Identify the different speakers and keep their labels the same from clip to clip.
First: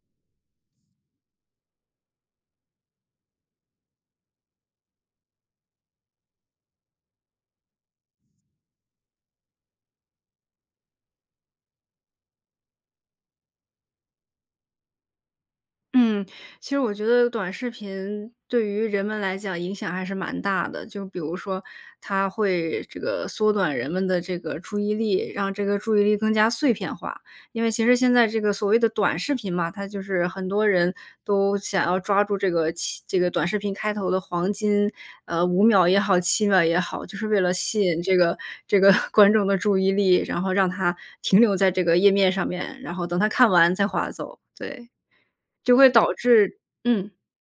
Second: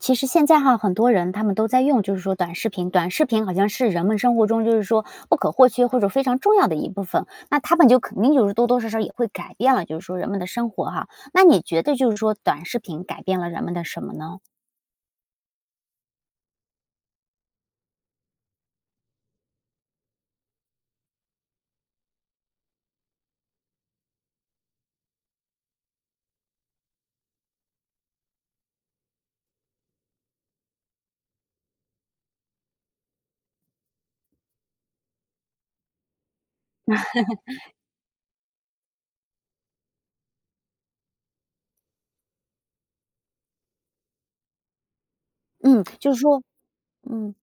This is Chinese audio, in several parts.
Speaker 1: 其实现在哈，很多人他们都在用就是说短视频，短视频好像是人们生活中就是说不可或缺或者非常重要的一部分。那它们就肯定就是多多少少也会改变了就是说人们的生活哈，那你觉得就是说短视频改变了人们的什么呢？
Speaker 2: 嗯，其实我觉得短视频对于人们来讲影响还是蛮大的。就比如说它会这个缩短人们的这个注意力，让这个注意力更加碎片化。因为其实现在这个所谓的短视频嘛，它就是很多人都想要抓住这个其这个短视频开头的黄金，呃，5秒也好，7秒也好，就是为了 吸引这个这个 观众的注意力。然后让它停留在这个页面上面，然后等它看完再划走。对，就
Speaker 1: 嗯，
Speaker 2: 会
Speaker 1: 就
Speaker 2: 导
Speaker 1: 是说
Speaker 2: 致嗯。
Speaker 1: 嗯，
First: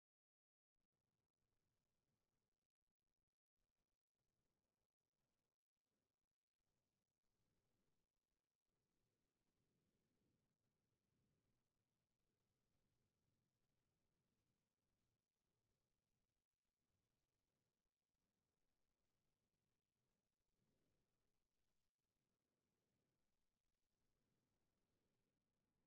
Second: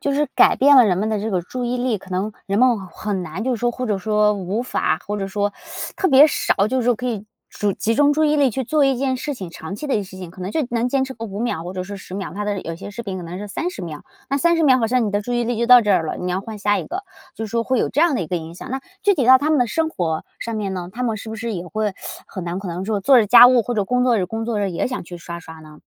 Speaker 1: 就是改变了人们的这个注意力。可能人们很难就是说或者说无法或者说 特别少就是说可以注集中注意力去做一件事情，长期的一些事情可能就能坚持个5秒或者是10秒，它的有些视频可能是30秒。那30秒好像你的注意力就到这儿了，你要换下一个，就是说会有这样的一个影响。那具体到他们的生活上面呢，他们是不是也会 很难可能说做着家务或者工作着工作着也想去刷刷呢？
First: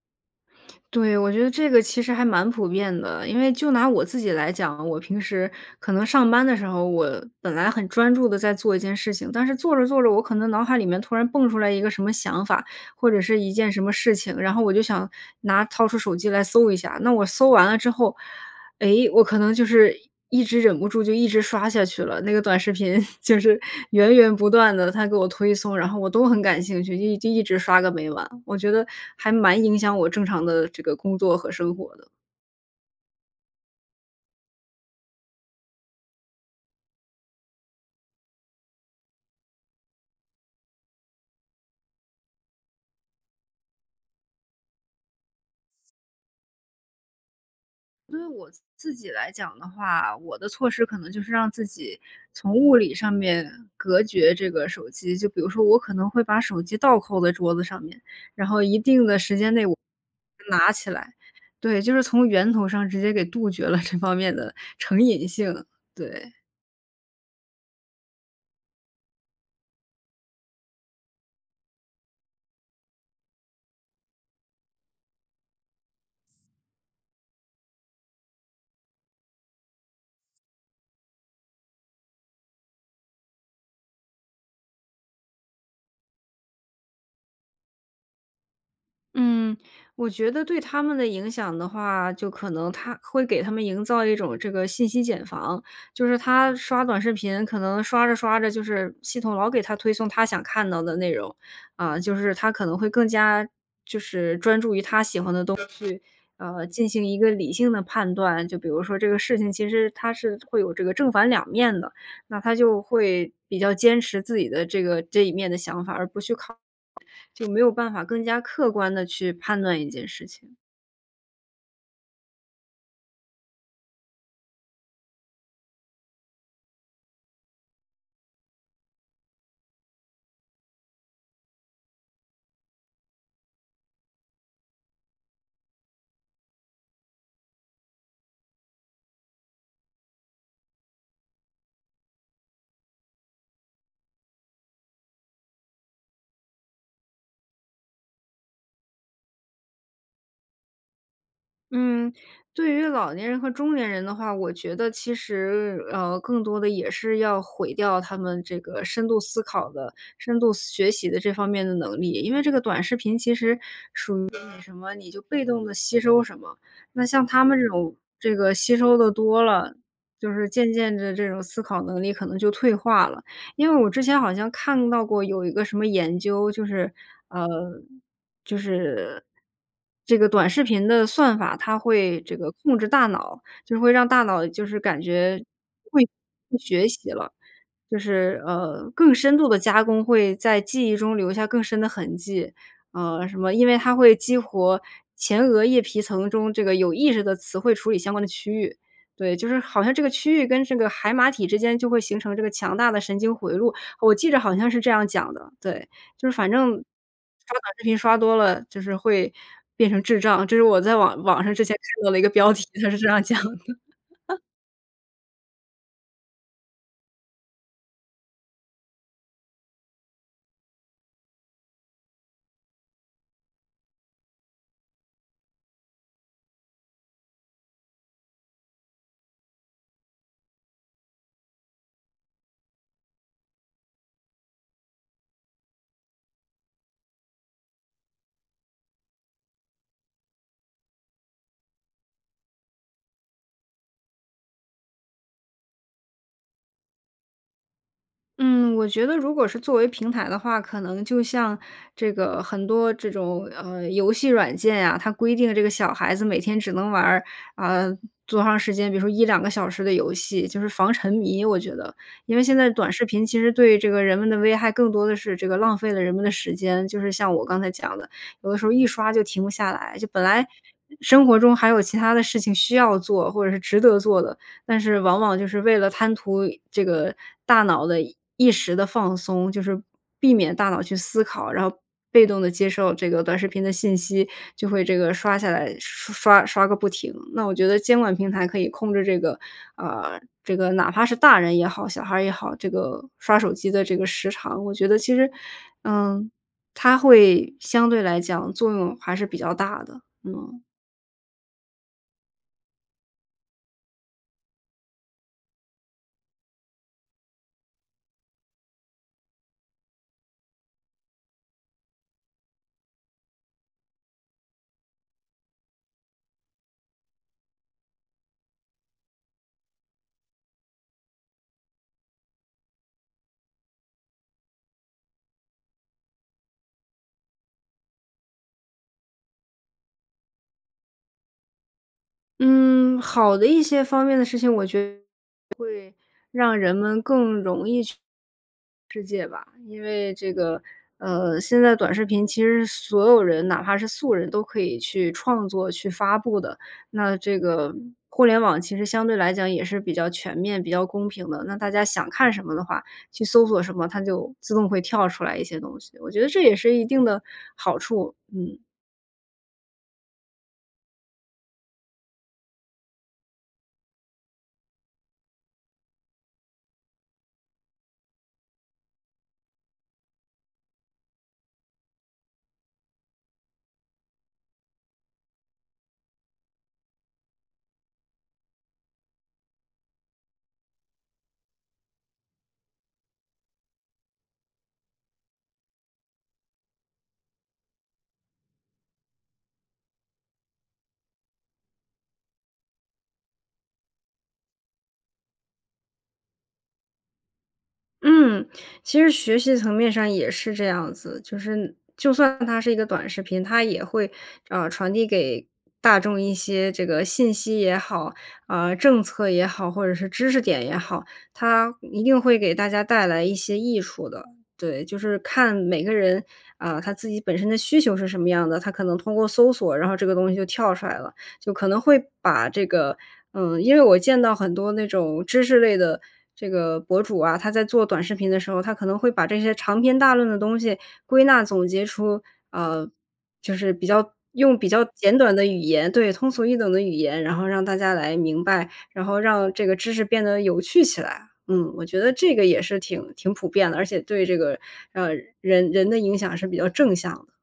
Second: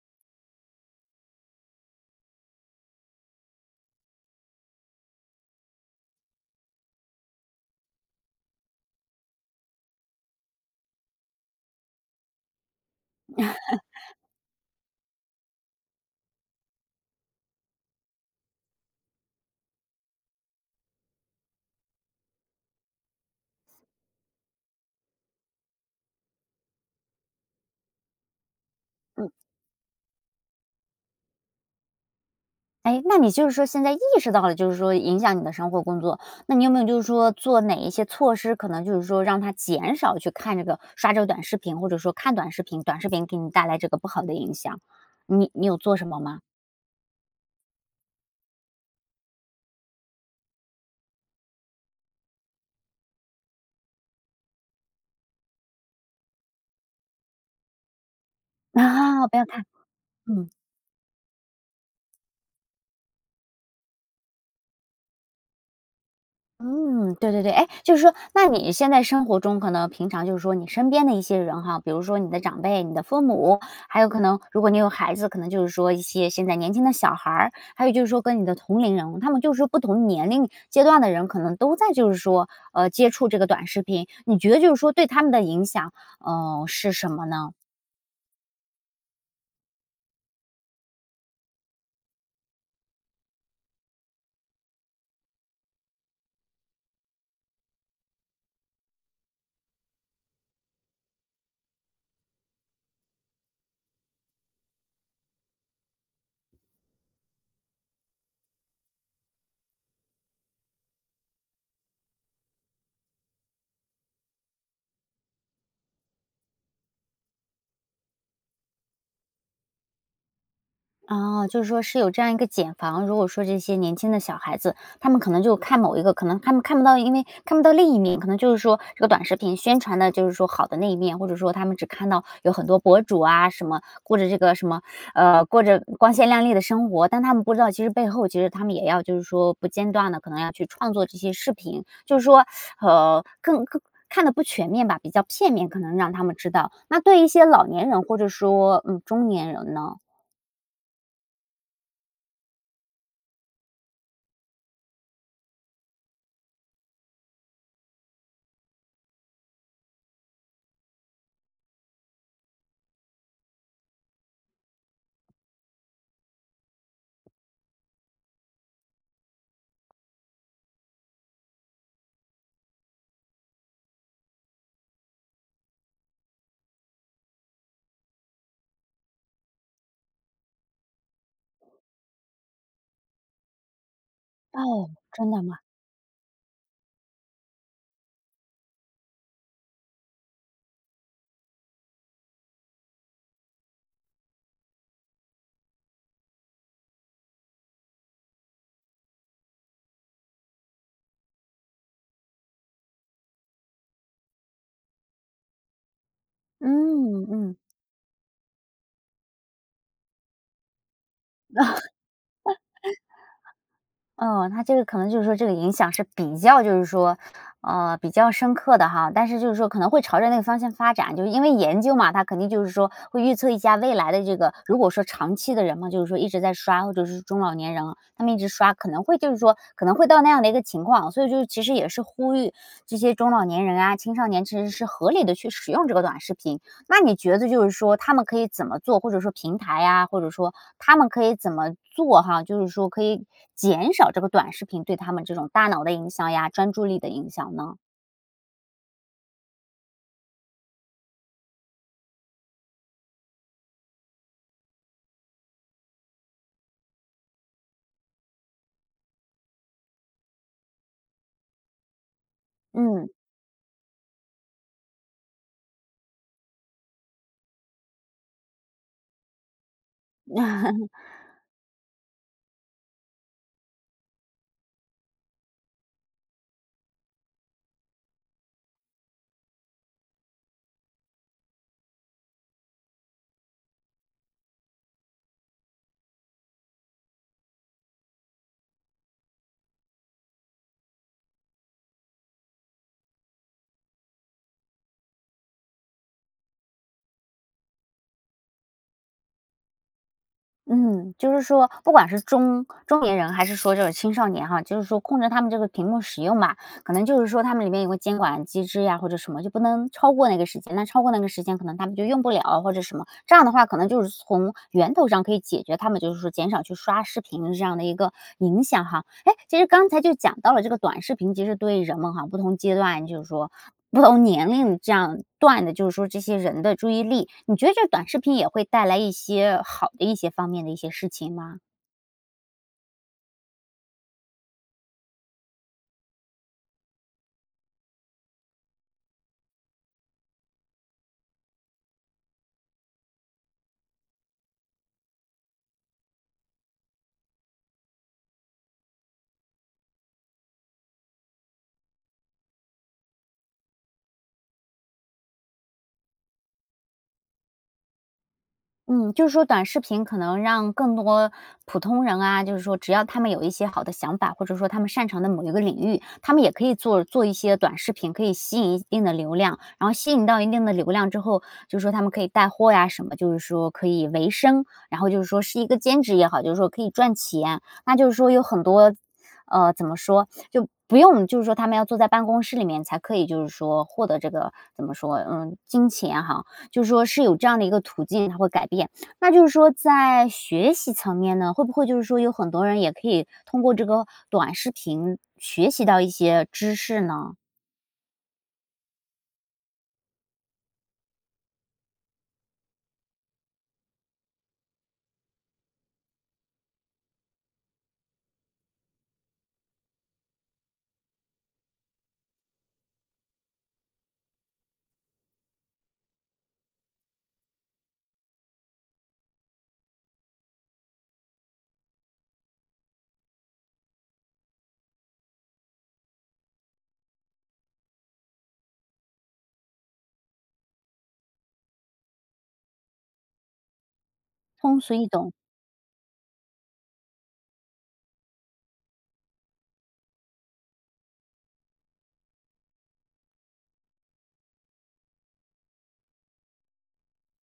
Speaker 2: 对，我觉得这个其实还蛮普遍的，因为就拿我自己来讲，我平时可能上班的时候，我本来很专注地在做一件事情，但是做着做着，我可能脑海里面突然蹦出来一个什么想法，或者是一件什么 事情，然后我就想拿掏出手机来搜一下。那我搜完了之后，诶，我可能就是一一直忍不住就一直刷下去了，那个短视频 就是源源不断地，它给我推送，然后我都很感兴趣，就一就一直刷个没完。我觉得
Speaker 1: 嗯。
Speaker 2: 还蛮影响我正常的这个工作和生活的。
Speaker 1: 哎，那你就是说现在意识到了就是说影响你的生活工作，那你有没有就是说做哪一些措施，可能就是说让它减少去看这个刷这个短视频，或者说看短视频短视频给你带来这个不好的影响，你你有做什么吗？
Speaker 2: 对于我自自己来讲的话，我的措施可能就是让自己从物理上面隔绝这个手机。就比如说我可能会把手机倒扣在桌子上面，然后一定的
Speaker 1: 啊，
Speaker 2: 时
Speaker 1: 不要
Speaker 2: 间内
Speaker 1: 看，
Speaker 2: 我
Speaker 1: 嗯。
Speaker 2: 拿起来，对，就是从源头上直接给杜绝了这方面的成瘾性，对。
Speaker 1: 嗯，对对-对。哎，就是说，那你现在生活中可能平常就是说你身边的一些人哈，比如说你的长辈、你的父母，还有可能如果你有孩子，可能就是说一些现在年轻的小孩儿，还有就是说跟你的同龄人，他们就是说不同年龄阶段的人，可能都在就是说，呃，接触这个短视频。你觉得就是说对他们的影响，呃，是什么呢？
Speaker 2: 嗯，我觉得对他们的影响的话，就可能它会给他们营造一种这个信息茧房。就是他刷短视频可能刷着刷着就是系统老给他推送他想看到的内容，啊，就是他可能会更加就是专注于他喜欢的东西，呃，进行一个理性的判断。就比如说这个事情，其实它是会有这个正反两面的。那他就会比较坚持自己的这个这一面的想法，而不去考就没有办法更加客观地去判断一件事情。
Speaker 1: 哦，就是说是有这样一个茧房。如果说这些年轻的小孩子，他们可能就看某一个可能他们看不到因为看不到另一面。可能就是说这个短视频宣传的就是说好的那一面，或者说他们只看到有很多博主啊什么，过着这个什么，呃，过着光鲜亮丽的生活。但他们不知道其实背后其实他们也要就是说不间断地可能要去创作这些视频，就是说，呃，更更看得不全面吧，比较片面，可能让他们知道。那对一些老年人或者说，嗯，中年人呢？
Speaker 2: 嗯，对于老年人和中年人的话，我觉得其实，呃，更多地也是要毁掉他们这个深度思考的、深度思学习的这方面的能力。因为这个短视频其实属于你什么你就被动地吸收什么。那像他们这种这个吸收得多了，就是渐渐地这种思考能力可能就退化了。因为我之前好像看到过有一个什么研究，就是，呃，就是，这个短视频的算法它会这个控制大脑，就会让大脑就是
Speaker 1: 哦，
Speaker 2: 感
Speaker 1: 真
Speaker 2: 觉
Speaker 1: 的吗？
Speaker 2: 会会学习了。就是，呃，更深度地加工会在记忆中留下更深的痕迹，呃，什么因为它会激活前额叶皮层中这个有意识的词汇处理相关的区域，对。就是好像这个区域跟这个海马体之间就会形成这个强大的神经回路，我记着好像是这样讲的，对。就是反正刷
Speaker 1: 嗯，嗯。
Speaker 2: 短视频刷多了，就是会变成智障，这是我在网网上之前看到的一个标题，它是这样讲的。
Speaker 1: 呃，它这个可能就是说这个影响是比较就是说，呃，比较深刻的哈。但是就是说可能会朝着那个方向发展，就因为研究嘛，它肯定就是说会预测一下未来的这个如果说长期的人们就是说一直在刷，或者是中老年人他们一直刷，可能会就是说可能会到那样的一个情况哦。所以就其实也是呼吁这些中老年人啊、青少年其实是合理地去使用这个短视频。那你觉得就是说他们可以怎么做，或者说平台呀，或者说他们可以怎么做哈，就是说可以减少这个短视频对他们这种大脑的影响呀、专注力的影响呢？
Speaker 2: 嗯，我觉得如果是作为平台的话，可能就像这个很多这种，呃，游戏软件呀，它规定这个小孩子每天只能玩儿，啊，多长时间，比如说1-2个小时的游戏，就是防沉迷，我觉得。因为现在短视
Speaker 1: 嗯。
Speaker 2: 频其实对这个人们的危害，更多的是这个浪费了人们的时间，就是像我刚才讲的。有的时候一刷就停不下来，就本来 生活中还有其他的事情需要做，或者是值得做的，但是往往就是为了贪图这个大脑的一一时的放松，就是避免大脑去思考，然后被动地接受这个短视频的信息，就会这个刷下来刷刷刷个不停。那我觉得监管平台可以控制这个，啊，这个哪怕是大人也好，小孩儿也好，这个刷手机的这个时长。我觉得其实，嗯，它会相对来讲作用还是比较大的，嗯。
Speaker 1: 嗯，就是说不管是中中年人还是说这个青少年哈，就是说控制他们这个屏幕使用吧。可能就是说他们里面有个监管机制呀或者什么，就不能超过那个时间。那超过那个时间可能他们就用不了或者什么，这样的话可能就是从源头上可以解决他们，就是说减少去刷视频的这样的一个影响哈。诶，其实刚才就讲到了这个短视频，其实对人们哈，不同阶段，就是说不同年龄这样段的，就是说这些人的注意力，你觉得这短视频也会带来一些好的一些方面的一些事情吗？
Speaker 2: 嗯，好的一些方面的事情，我觉会让人们更容易去世界吧，因为这个，呃，现在短视频，其实所有人，哪怕是素人都可以去创作、去发布的，那这个互联网其实相对来讲也是比较全面、比较公平的。那大家想看什么的话，去搜索什么，它就自动会跳出来一些东西，我觉得这也是一定的好处，嗯。
Speaker 1: 嗯，就是说短视频可能让更多普通人啊，就是说只要他们有一些好的想法，或者说他们擅长的某一个领域，他们也可以做做一些短视频，可以吸引一一定的流量，然后吸引到一定的流量之后，就是说他们可以带货呀什么，就是说可以维生，然后就是说是一个兼职也好，就是说可以赚钱。那就是说有很多呃，怎么说？就不用就是说他们要坐在办公室里面才可以，就是说获得这个，怎么说？嗯，金钱哈，就是说是有这样的一个途径，它会改变。那就是说在学习层面呢？会不会就是说有很多人也可以通过这个短视频学习到一些知识呢？
Speaker 2: 嗯，其实学习层面上也是这样子。就是就算它是一个短视频，它也会，呃，传递给大众一些这个信息也好，啊，政策也好，或者是知识点也好。它一定会给大家带来一些益处的，对，就是看每个人，啊，他自己本身的需求是什么样的，他可能通过搜索，然后这个东西就跳出来了。就可能会把这个嗯，因为我见到很多那种知识类的这个博主啊，他在做短视频的时候，他可能会把这些长篇大论的东西归纳、总结出，呃，就是比较用比
Speaker 1: 通
Speaker 2: 较
Speaker 1: 俗易
Speaker 2: 简
Speaker 1: 懂。
Speaker 2: 短的语言对，通俗易懂的语言，然后让大家来明白，然后让这个知识变得有趣起来。嗯，我觉得这个也是挺挺普遍的，而且对这个，呃，人人的影响是比较正向的。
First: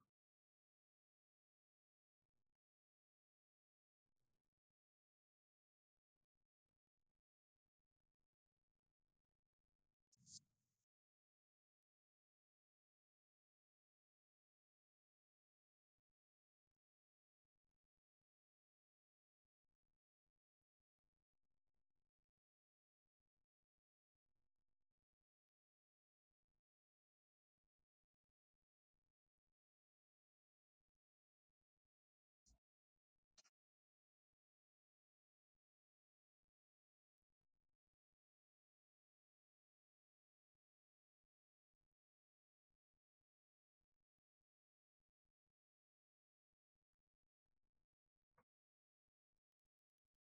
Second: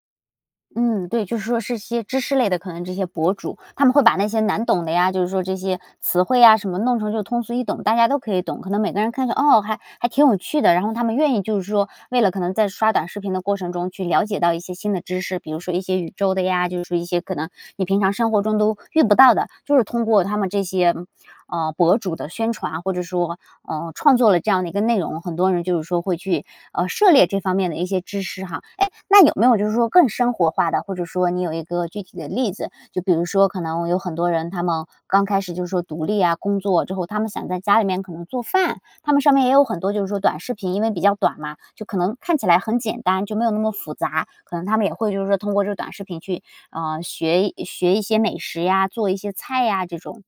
Speaker 1: 嗯，对，就是说是些知识类的，可能这些博主，他们会把那些难懂的呀，就是说这些词汇呀什么弄成就通俗易懂，大家都可以懂。可能每个人看着，哦，还还挺有趣的，然后他们愿意就是说，为了可能在刷短视频的过程中去了解到一些新的知识，比如说一些宇宙的呀，就是说一些可能你平常生活中都遇不到的。就是通过他们这些，嗯，啊，博主的宣传，或者说，呃，创作了这样的一个内容，很多人就是说会去，呃，涉猎这方面的一些知识哈。诶，那有没有就是说更生活化的，或者说你有一个具体的例子，就比如说可能有很多人，他们刚开始就是说独立呀、工作之后，他们想在家里面可能做饭，他们上面也有很多就是说短视频，因为比较短嘛，就可能看起来很简单，就没有那么复杂，可能他们也会就是说通过这短视频去，嗯，学一学一些美食呀、做一些菜呀这种？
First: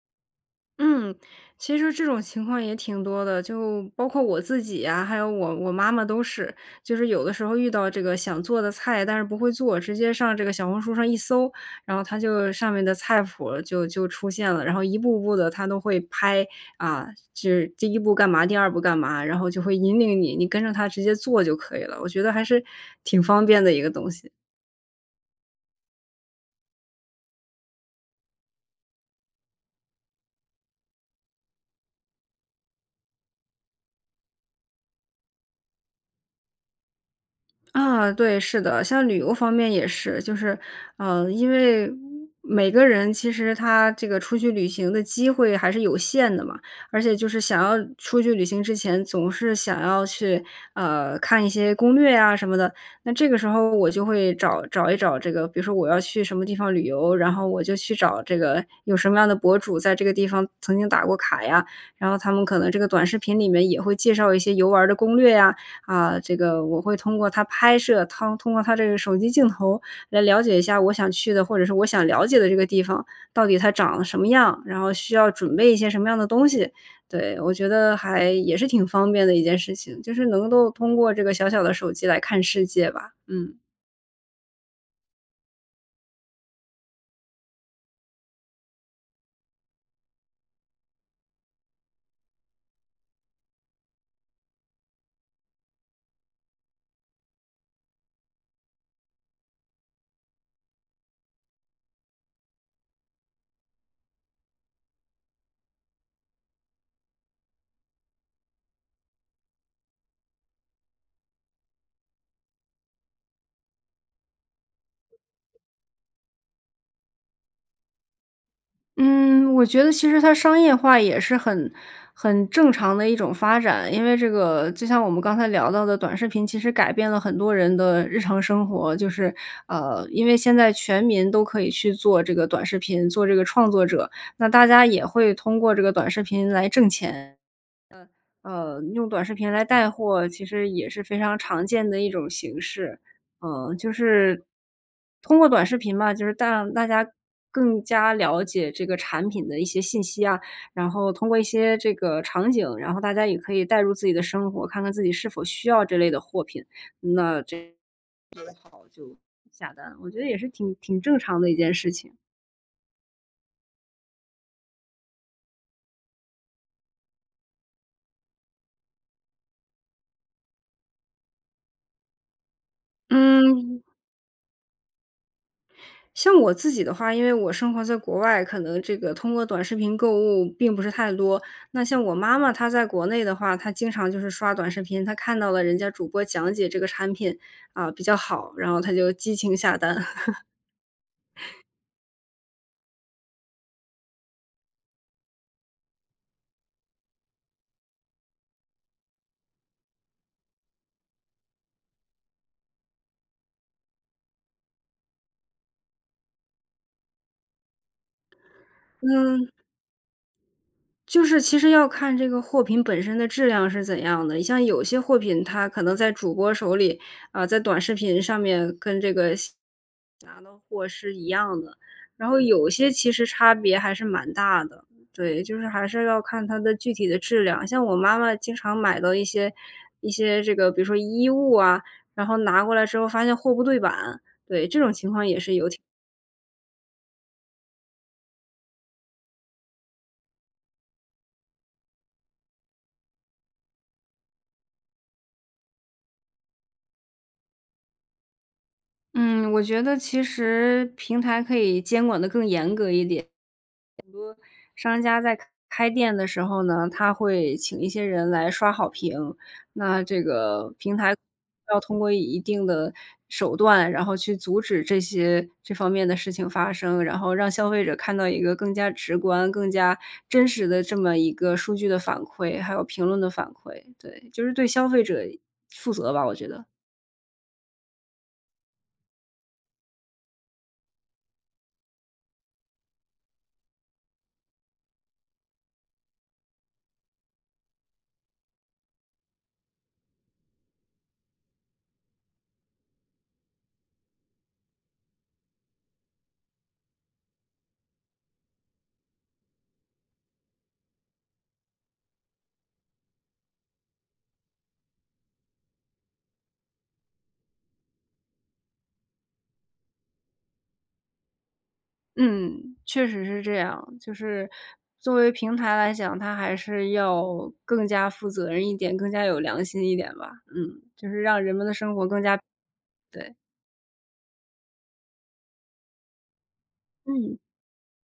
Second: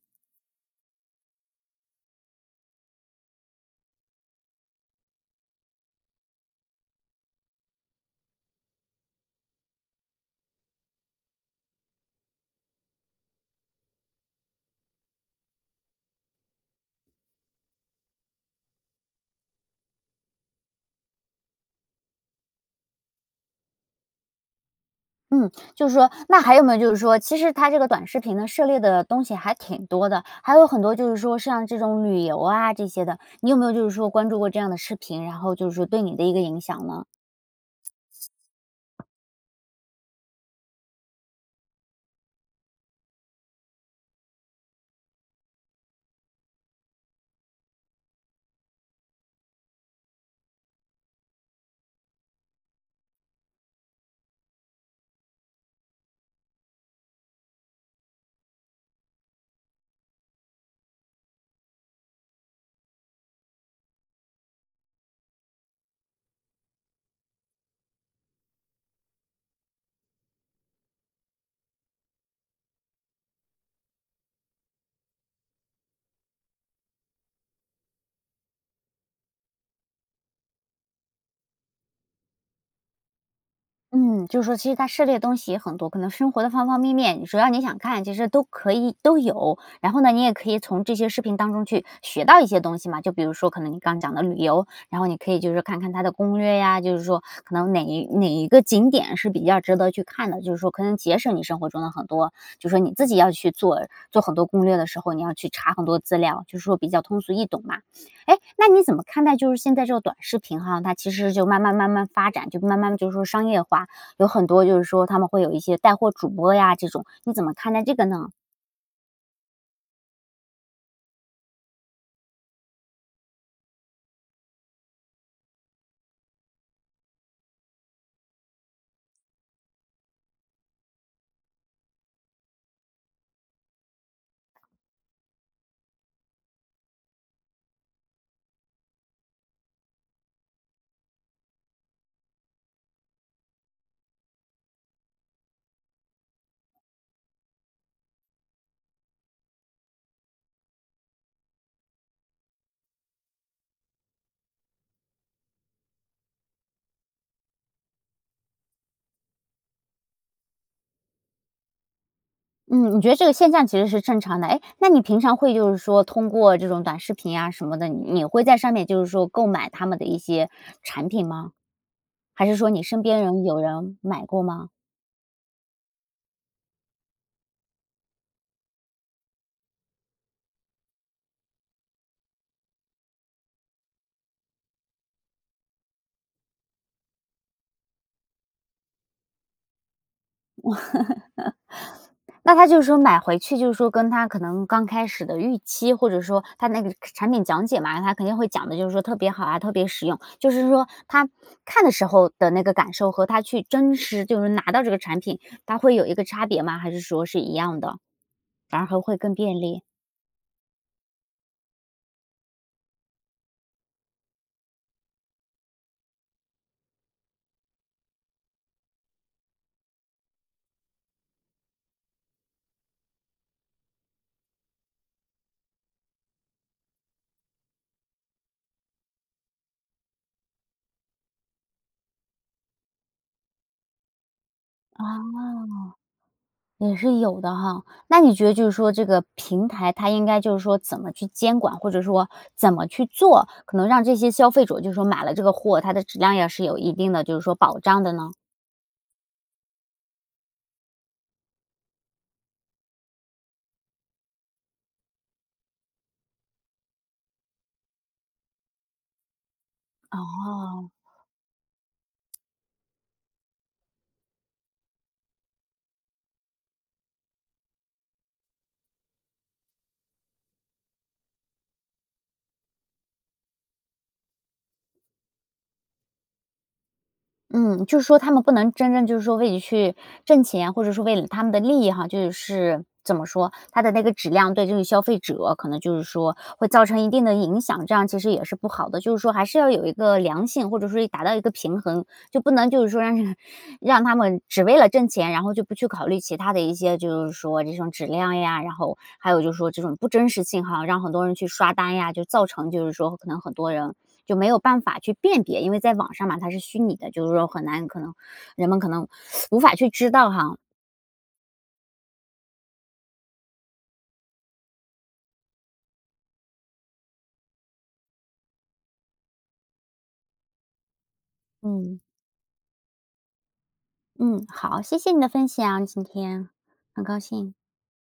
Speaker 2: 嗯，其实说这种情况也挺多的，就包括我自己呀，还有我我妈妈都是。就是有的时候遇到这个想做的菜，但是不会做，直接上这个小红书上一搜，然后它就上面的菜谱，就就出现了。然后一步步地它都会拍，啊，就是第1步干嘛、第2步干嘛，然后就会引领你，你跟着它直接做就可以了。我觉得还是挺方便的一个东西。
Speaker 1: 嗯，就是说那还有没有就是说，其实它这个短视频呢，涉猎的东西还挺多的。还有很多，就是说像这种旅游啊，这些的。你有没有就是说关注过这样的视频，然后，就是说对你的一个影响呢？
Speaker 2: 啊，对，是的，像旅游方面也是。就是，啊，因为每个人，其实他这个出去旅行的机会还是有限的嘛，而且就是想要出去旅行之前总是想要去，啊，看一些攻略呀什么的。那这个时候我就会找找一找这个，比如说我要去什么地方旅游，然后我就去找这个有什么样的博主，在这个地方曾经打过卡呀，然后他们可能这个短视频里面也会介绍一些游玩儿的攻略呀。啊，这个我会通过他拍摄他通过他这个手机镜头来了解一下我想去的，或者是我想了解的这个地方，到底它长得什么样，然后需要准备一些什么样的东西。对，我觉得还也是挺方便的一件事情，就是能够通过这个小小的手机来看世界吧，嗯。
Speaker 1: 嗯，就是说其实它涉猎的东西也很多，可能生活的方方面面，只要你想看，其实都可以都有。然后呢你也可以从这些视频当中去学到一些东西嘛，就比如说可能你刚讲的旅游，然后你可以就是看看它的攻略呀，就是说可能哪一哪一个景点是比较值得去看的，就是说可能节省你生活中的很多就是说你自己要去做做很多攻略的时候，你要去查很多资料，就是说比较通俗易懂嘛。诶，那你怎么看待就现在这个短视频哈，它其实就慢慢慢慢发展，就慢慢就是说商业化，有很多就是说它们会有一些带货主播呀这种，你怎么看待这个呢？
Speaker 2: 嗯，我觉得其实它商业化也是很很正常的一种发展。因为这个就像我们刚才聊到的短视频，其实改变了很多人的日常生活。就是，呃，因为现在全民都可以去做这个短视频，做这个创作者。那大家也会通过这个短视频来挣钱，嗯，呃，用短视频来带货其实也是非常常见的一种形式。呃，就是，通过短视频嘛，就是让大家更加了解这个产品的一些信息啊，然后通过一些这个场景，然后大家也可以代入自己的生活，看看自己是否需要这类的货品。那这就好就下单，我觉得也是挺挺正常的一件事情。
Speaker 1: 嗯，你觉得这个现象其实是正常的。诶，那你平常会就是说通过这种短视频呀什么的，你会在上面就是说购买他们的一些产品吗？还是说你身边人有
Speaker 2: 嗯。
Speaker 1: 人买过吗？
Speaker 2: 像我自己的话，因为我生活在国外，可能这个通过短视频购物并不是太多。那像我妈妈她在国内的话，她经常就是刷短视频，她看到了人家主播讲解这个产品，啊，比较好，然后她就激情下单。
Speaker 1: 那她就是说买回去就是说跟她可能刚开始的预期，或者说它那个产品讲解嘛，他肯定会讲得就是说特别好啊、特别实用。就是说她看的时候的那个感受和她去真实，就是拿到这个产品，它会有一个差别吗？还是说是一样的，反而还会更
Speaker 2: 嗯。
Speaker 1: 便利？
Speaker 2: 就是其实要看这个货品本身的质量是怎样的，你像有些货品它可能在主播手里，啊，在短视频上面，跟这个下拿到货是一样的。然后有些其实差别还是蛮大的，对，就是还是要看它的具体的质量。像我妈妈经常买的一些一些这个，比如说衣物啊，然后拿过来之后发现货不对板。对，这种
Speaker 1: 哦，
Speaker 2: 情况也是有挺
Speaker 1: 也是有的哈。那你觉得就是说这个平台它应该就是说怎么去监管？或者说怎么去做，可能让这些消费者就是说买了这个货，它的质量也是有一定的就是说保障的呢？
Speaker 2: 嗯，我觉得其实平台可以监管得更严格一点。很多商家在开开店的时候呢，他会请一些人来刷好评，那这个
Speaker 1: 哦。
Speaker 2: 平台要通过一定的手段，然后去阻止这些这方面的事情发生，然后让消费者看到一个更加直观、更加真实的这么一个数据的反馈、还有评论的反馈，对，就是对消费者负责吧，我觉得。
Speaker 1: 嗯，就是说他们不能真正就是说为了去挣钱，或者是为了他们的利益哈，就是，怎么说，它的那个质量对这个消费者可能就是说会造成一定的影响。这样其实也是不好的，就是说还是要有一个良性，或者说一达到一个平衡，就不能，就是说让让让他们只为了挣钱，然后就不去考虑其它的一些就是说这种质量呀，然后，还有就是说这种不真实性哈，让很多人去刷单呀，就造成就是说可能很多人就没有办法去辨别。因为在网上嘛，它是虚拟的，就是说很难可能人们可能 无法去知道哈。
Speaker 2: 嗯，确实是这样。就是作为平台来讲，它还是要更加负责任一点、更加有良心一点吧，嗯，就是让人们的生
Speaker 1: 嗯。
Speaker 2: 活更加对。
Speaker 1: 嗯，好，谢谢你的分享，今天。很高
Speaker 2: 嗯。
Speaker 1: 兴。